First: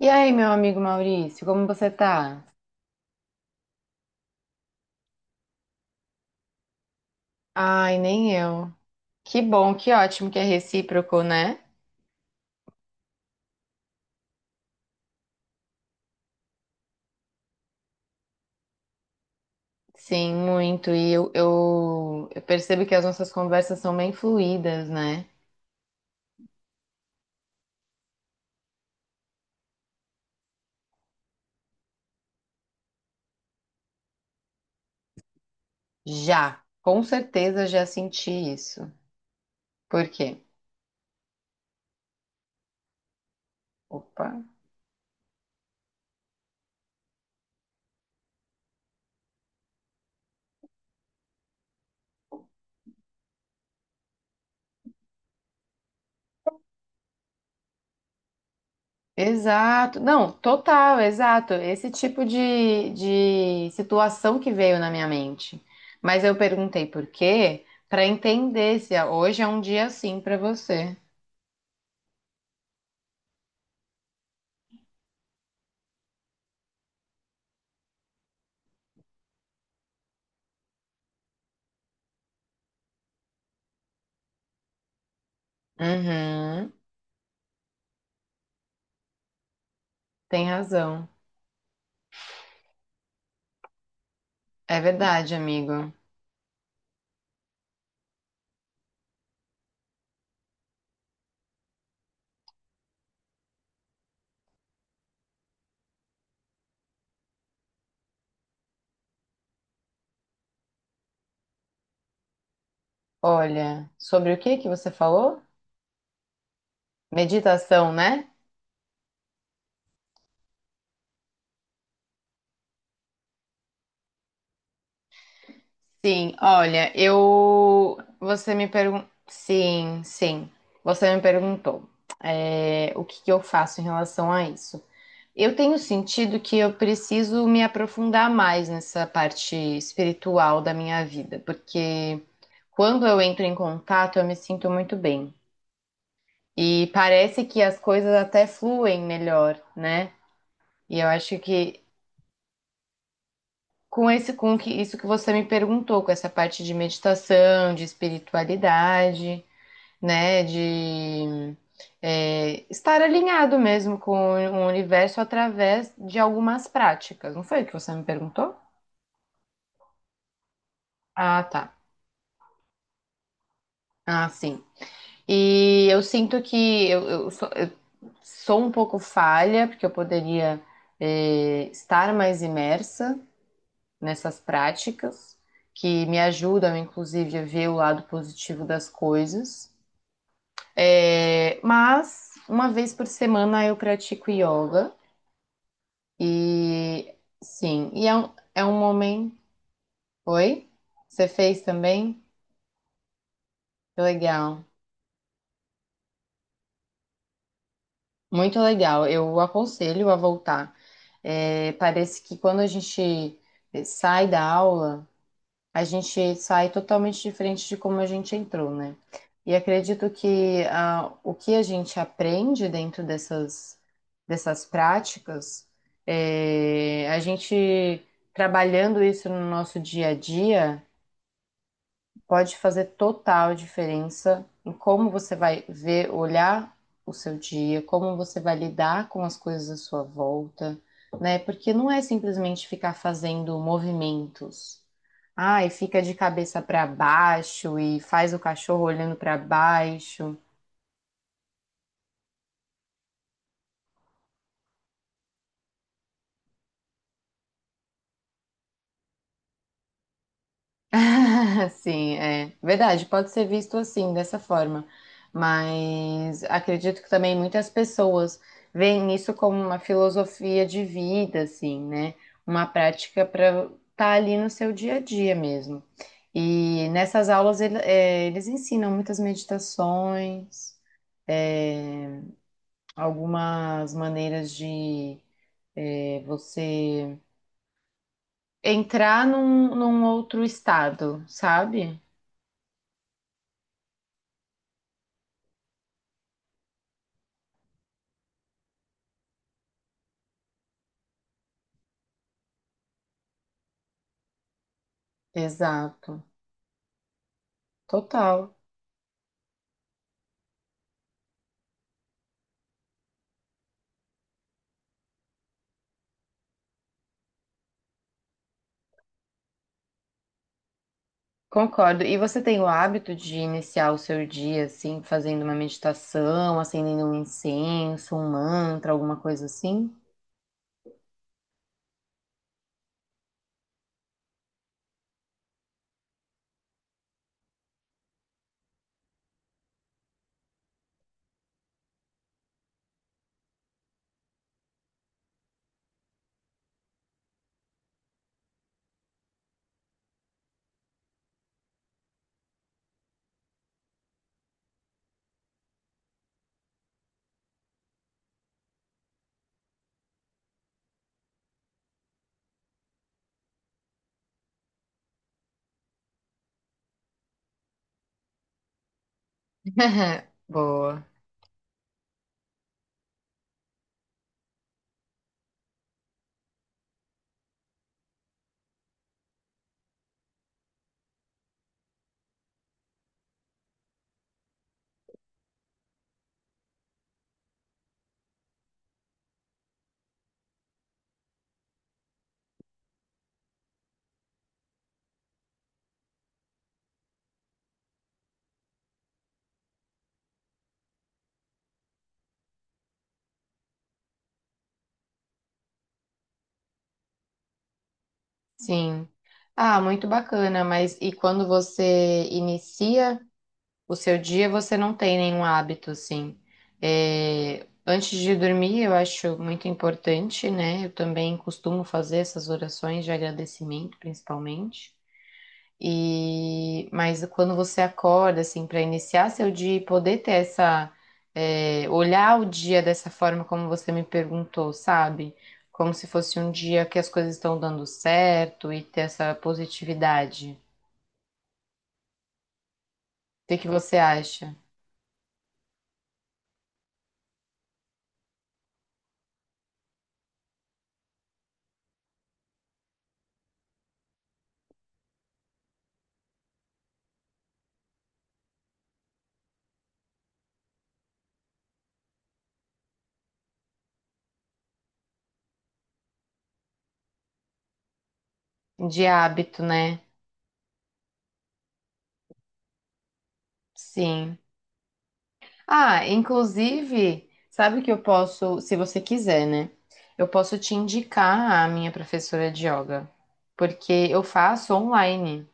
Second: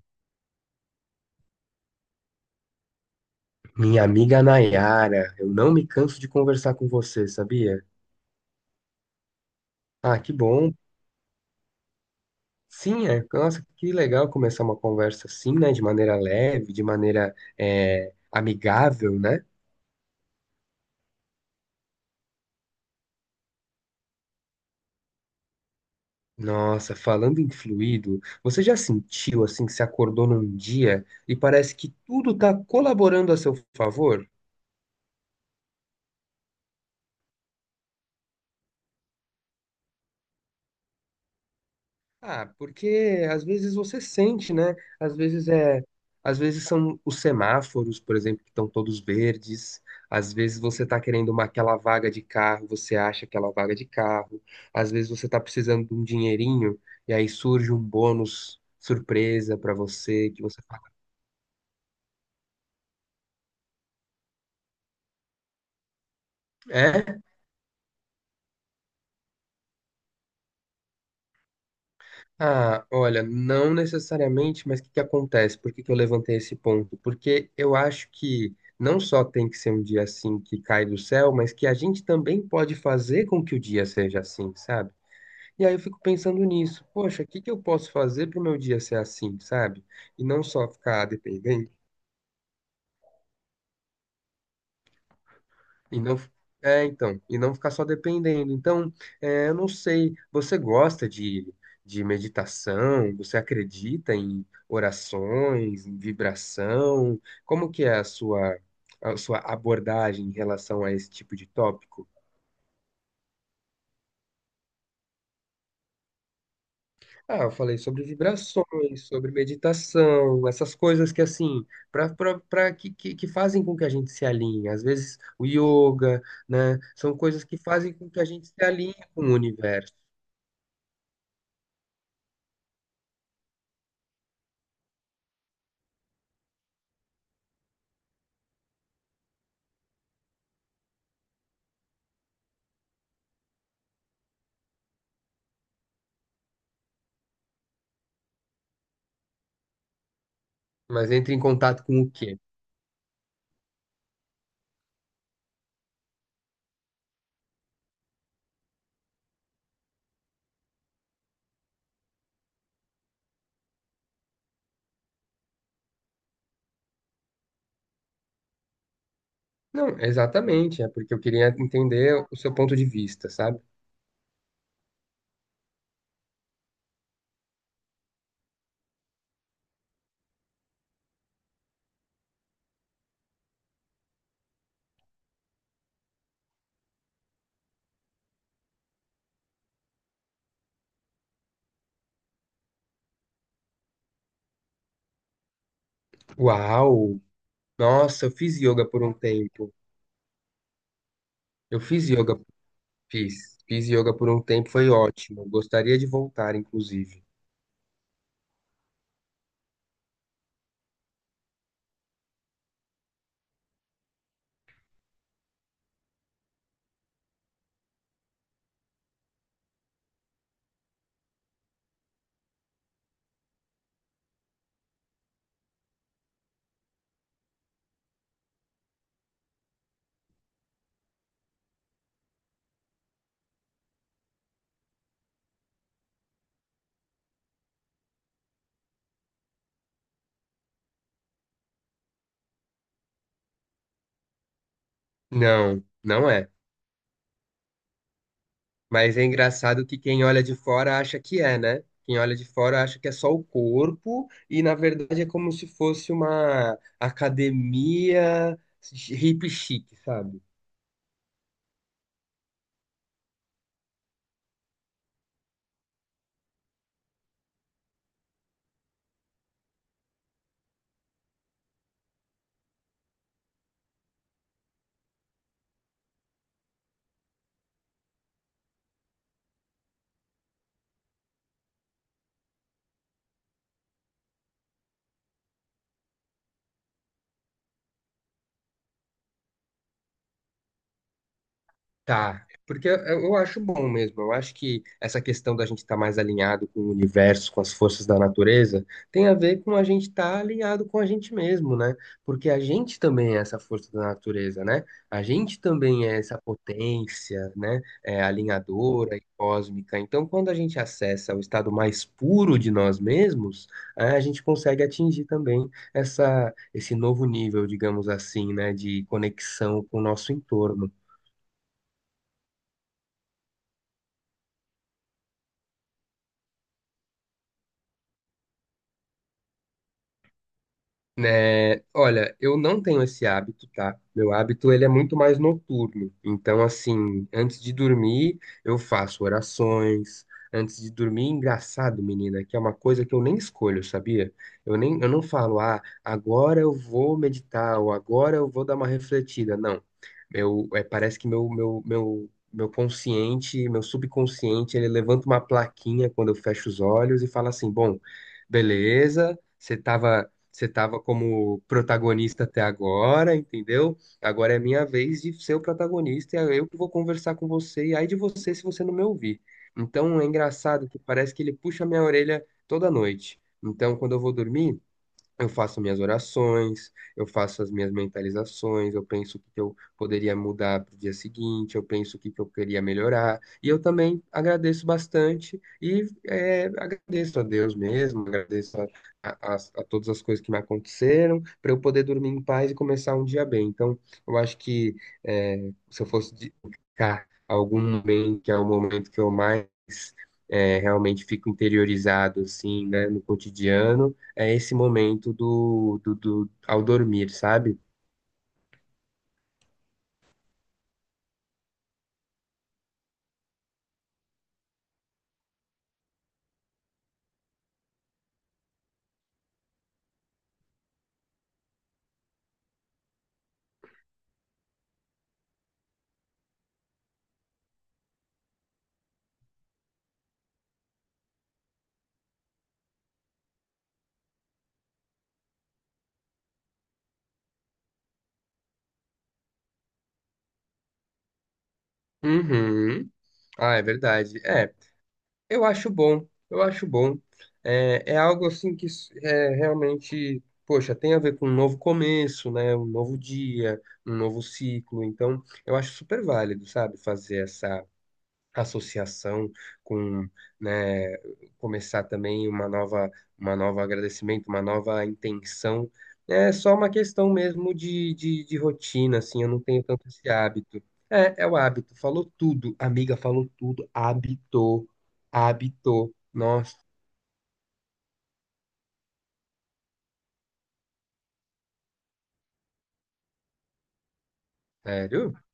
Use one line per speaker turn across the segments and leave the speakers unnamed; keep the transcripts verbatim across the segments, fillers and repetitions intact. E aí, meu amigo Maurício, como você tá?
Minha amiga Nayara, eu não me canso de conversar com você, sabia?
Ai, nem eu. Que bom, que
Ah,
ótimo
que
que é
bom.
recíproco, né?
Sim, é, nossa, que legal começar uma conversa assim, né? De maneira leve, de maneira é, amigável, né?
Sim, muito. E eu, eu, eu percebo que as nossas conversas são bem fluídas, né?
Nossa, falando em fluido, você já sentiu assim que se acordou num dia e parece que tudo tá colaborando a seu favor?
Já, com certeza já senti isso. Por quê?
Ah, porque às vezes você
Opa.
sente, né? Às vezes é, às vezes são os semáforos, por exemplo, que estão todos verdes. Às vezes você está querendo uma aquela vaga de carro, você acha aquela vaga de carro. Às vezes você está precisando de um dinheirinho e aí surge um bônus surpresa para
Exato.
você
Não,
que você fala,
total, exato. Esse tipo de, de situação que veio na minha mente. Mas eu perguntei por
é?
quê, para entender se hoje é um dia assim para você.
Ah, olha, não necessariamente, mas o que que acontece? Por que que eu levantei esse ponto? Porque eu acho que não só tem que ser um dia assim que cai do céu, mas que a gente também pode fazer com que o dia seja assim, sabe? E aí eu fico pensando
Uhum.
nisso, poxa, o que que eu posso fazer para o meu dia ser assim, sabe? E não
Tem
só ficar
razão.
dependente.
É verdade, amigo.
E não, é, então, e não ficar só dependendo. Então, é, eu não sei, você gosta de, de meditação? Você acredita em orações, em vibração? Como que é a sua, a sua abordagem em relação a esse tipo de tópico?
Olha, sobre o que que você falou?
Ah, eu falei
Meditação,
sobre
né?
vibrações, sobre meditação, essas coisas que assim, para que, que, que fazem com que a gente se alinhe. Às vezes o yoga,
Sim,
né?
olha,
São coisas que fazem
eu.
com que a gente
Você
se
me
alinhe
perguntou.
com o universo.
Sim, sim. Você me perguntou, é, o que que eu faço em relação a isso. Eu tenho sentido que eu preciso me aprofundar mais nessa parte espiritual da minha vida, porque quando eu entro em contato, eu me sinto muito bem. E parece que as coisas até fluem melhor, né? E eu
Mas entre
acho
em
que
contato com o quê?
com esse com que isso que você me perguntou, com essa parte de meditação, de espiritualidade, né, de é, estar alinhado mesmo com o universo através de algumas práticas. Não foi o que você me perguntou?
Não, exatamente, é porque eu
Ah,
queria
tá.
entender o seu ponto de vista, sabe?
Ah, sim. E eu sinto que eu, eu sou, eu sou um pouco falha, porque eu poderia, é, estar mais imersa nessas práticas, que me ajudam, inclusive, a ver o lado positivo das coisas. É, mas uma vez por semana eu pratico yoga e
Uau!
sim, e é
Nossa, eu
um,
fiz
é um
yoga por um
momento.
tempo.
Oi? Você fez
Eu fiz
também?
yoga, fiz. Fiz
Que
yoga por um
legal.
tempo, foi ótimo. Gostaria de voltar, inclusive.
Muito legal. Eu aconselho a voltar. É, parece que quando a gente sai da aula, a gente sai totalmente diferente de como a gente entrou, né? E acredito que ah, o que a gente aprende dentro dessas, dessas práticas, eh, a gente trabalhando isso no nosso dia a dia, pode fazer total diferença em como você vai ver, olhar o seu dia, como você vai lidar com as coisas à sua volta, né? Porque não é simplesmente ficar fazendo movimentos. Ai,
Não,
fica de
não é.
cabeça para baixo e faz o cachorro olhando
Mas é
para
engraçado que quem
baixo.
olha de fora acha que é, né? Quem olha de fora acha que é só o corpo e, na verdade, é como se fosse uma academia hip chique, sabe?
Sim, é verdade, pode ser visto assim, dessa forma. Mas acredito que também muitas pessoas veem isso como uma filosofia de vida, assim, né? Uma prática para estar ali no seu dia a dia mesmo. E nessas aulas ele- é, eles ensinam muitas meditações, algumas maneiras de é, você entrar num, num outro estado, sabe?
Tá, é porque eu, eu acho bom mesmo. Eu acho que essa questão da gente estar mais alinhado com o universo, com as forças da natureza, tem a ver com a gente estar alinhado com a gente mesmo, né? Porque a gente também é essa força da natureza, né? A gente também é
Exato,
essa potência, né? É,
total,
alinhadora e cósmica. Então, quando a gente acessa o estado mais puro de nós mesmos, é, a gente consegue atingir também essa, esse novo nível, digamos assim, né? De conexão com o nosso entorno.
concordo. E você tem o hábito de iniciar o seu dia assim, fazendo uma meditação, acendendo um incenso, um mantra, alguma coisa assim?
Né, olha, eu não tenho esse hábito, tá? Meu hábito, ele é muito mais noturno. Então, assim, antes de dormir, eu faço orações. Antes de dormir, engraçado, menina, que é uma coisa que eu nem escolho, sabia? Eu nem, eu não falo, ah, agora eu vou meditar ou agora eu vou dar uma refletida. Não. Meu, é, parece que meu, meu, meu, meu consciente, meu subconsciente, ele levanta uma plaquinha quando eu fecho os olhos e fala assim, bom, beleza, você tava você estava como protagonista até agora, entendeu? Agora é minha vez de ser o protagonista e é eu que vou conversar com você. E ai de você se você não me ouvir. Então é engraçado que
Boa,
parece que ele puxa minha orelha toda noite. Então, quando eu vou dormir, eu faço minhas orações, eu faço as minhas mentalizações, eu penso o que que eu poderia mudar para o dia seguinte, eu penso o que que eu queria melhorar. E eu também agradeço bastante e é, agradeço a Deus mesmo, agradeço a, a, as- a todas as coisas que me aconteceram para eu poder dormir em paz e começar um dia bem. Então, eu acho que é, se eu fosse dedicar algum momento, que é o momento que eu mais é, realmente fico interiorizado assim, né, no cotidiano, é esse momento do, do, do- ao dormir, sabe?
sim. Ah, muito bacana, mas e quando você inicia? O seu dia você não tem nenhum hábito, assim. É, antes de dormir, eu acho muito importante, né? Eu também costumo fazer essas orações de agradecimento, principalmente. E mas quando você acorda, assim, para iniciar seu dia e poder ter essa, é, olhar o dia dessa forma como você me perguntou, sabe? Como se fosse um dia que as coisas estão dando certo e ter essa positividade.
Uhum.
O que que
Ah, é
você
verdade.
acha?
É, eu acho bom, eu acho bom. É, é algo assim que é realmente, poxa, tem a ver com um novo começo, né? Um novo dia, um novo ciclo. Então, eu acho super válido, sabe? Fazer essa associação com, né, começar também uma nova, uma nova agradecimento, uma nova intenção. É só uma questão mesmo de, de, de
De
rotina, assim, eu não
hábito,
tenho
né?
tanto esse hábito. É, é o hábito, falou tudo, amiga, falou tudo,
Sim.
hábito,
Ah,
hábito. Nossa,
inclusive, sabe que eu posso, se você quiser, né? Eu posso te indicar a minha professora de yoga, porque eu faço
sério?
online.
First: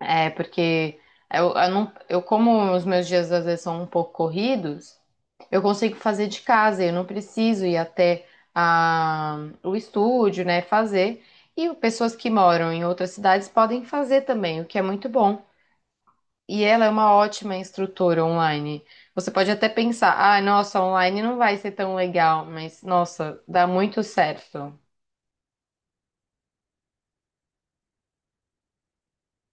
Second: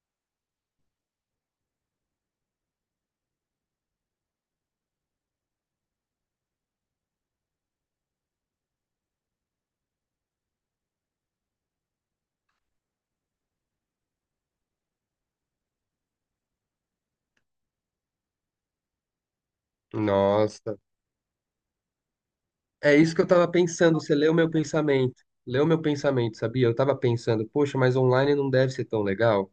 É, porque eu, eu não, eu como os meus dias às vezes são um pouco corridos, eu consigo fazer de casa, eu não preciso ir até a, o estúdio, né, fazer. E pessoas que moram em outras cidades podem fazer também, o que é muito bom. E ela é uma ótima instrutora online. Você pode até pensar, ah,
Nossa.
nossa, online não vai ser tão legal, mas
É isso que eu
nossa,
tava
dá
pensando,
muito
você leu meu
certo.
pensamento. Leu meu pensamento, sabia? Eu tava pensando, poxa, mas online não deve ser tão legal.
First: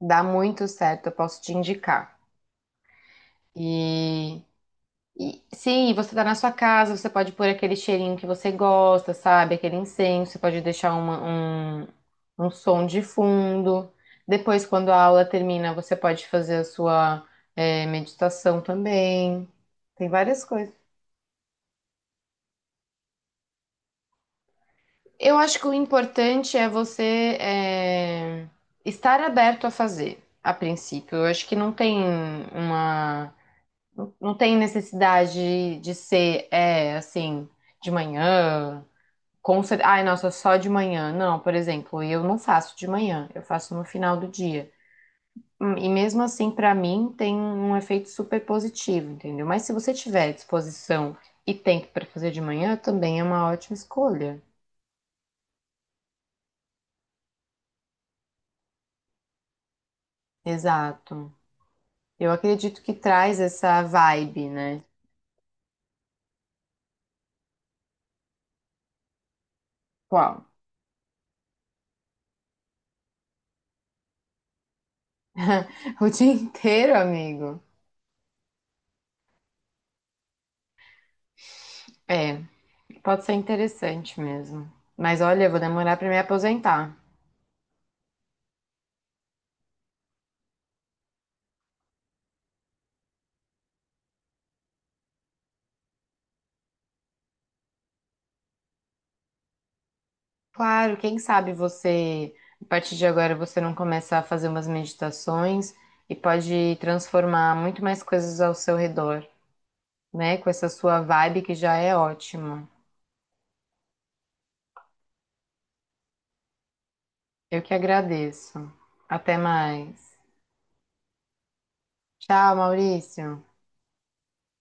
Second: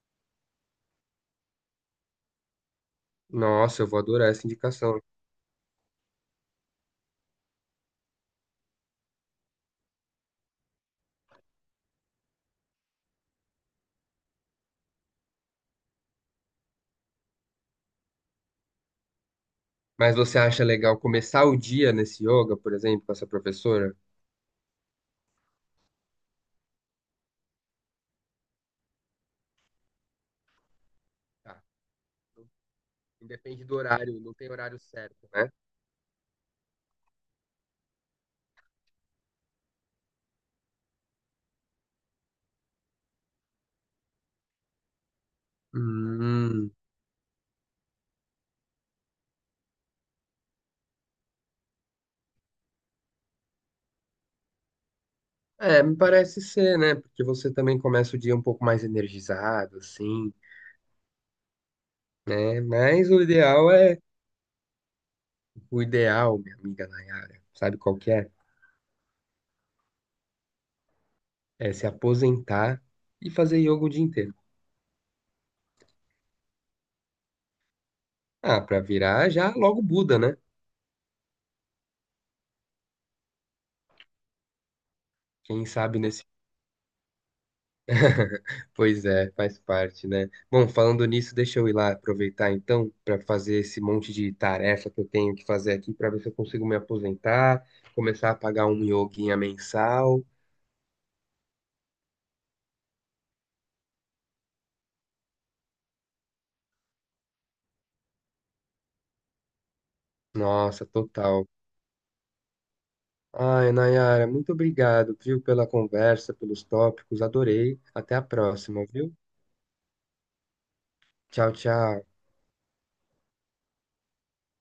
Dá muito certo, eu posso te indicar.
Nossa, eu vou adorar
E,
essa indicação.
e sim, você tá na sua casa, você pode pôr aquele cheirinho que você gosta, sabe? Aquele incenso, você pode deixar uma- um, um som de fundo. Depois, quando a aula termina, você pode fazer a sua, eh, meditação também. Tem
Mas você
várias
acha
coisas.
legal começar o dia nesse yoga, por exemplo, com essa professora?
Eu acho que o importante é você é, estar aberto a fazer, a princípio. Eu acho que
Tá.
não tem uma,
Independe do horário, não
não
tem
tem
horário certo, né?
necessidade de ser, é, assim, de manhã. Com cer- Ai, nossa, só de manhã. Não, por exemplo, eu não faço de manhã, eu faço no final do dia. Hum, E mesmo assim,
Hum.
pra mim, tem um efeito super positivo, entendeu? Mas se você tiver disposição e tempo pra fazer de manhã, também é uma ótima escolha.
É, me parece ser, né? Porque você também começa o dia um pouco mais energizado, assim,
Exato. Eu
né?
acredito que
Mas o
traz
ideal
essa
é,
vibe, né?
o ideal, minha amiga Nayara, sabe qual que é?
Qual?
É se aposentar e fazer yoga o dia inteiro.
O dia inteiro, amigo.
Ah, pra virar já logo Buda, né?
É, pode ser interessante mesmo. Mas olha, eu vou
Quem
demorar
sabe
para me
nesse
aposentar.
Pois é, faz parte, né? Bom, falando nisso, deixa eu ir lá aproveitar então para fazer esse monte de tarefa que eu tenho que fazer aqui para ver se eu consigo me aposentar, começar a pagar um yoguinha mensal.
Claro, quem sabe você, a partir de agora, você não começa a fazer umas meditações e pode transformar muito mais coisas ao seu redor, né? Com essa
Nossa,
sua vibe
total.
que já é ótima.
Ai, Nayara, muito obrigado, viu, pela conversa, pelos tópicos,
Eu que
adorei. Até a
agradeço.
próxima, viu?
Até mais.
Tchau, tchau.
Tchau, Maurício.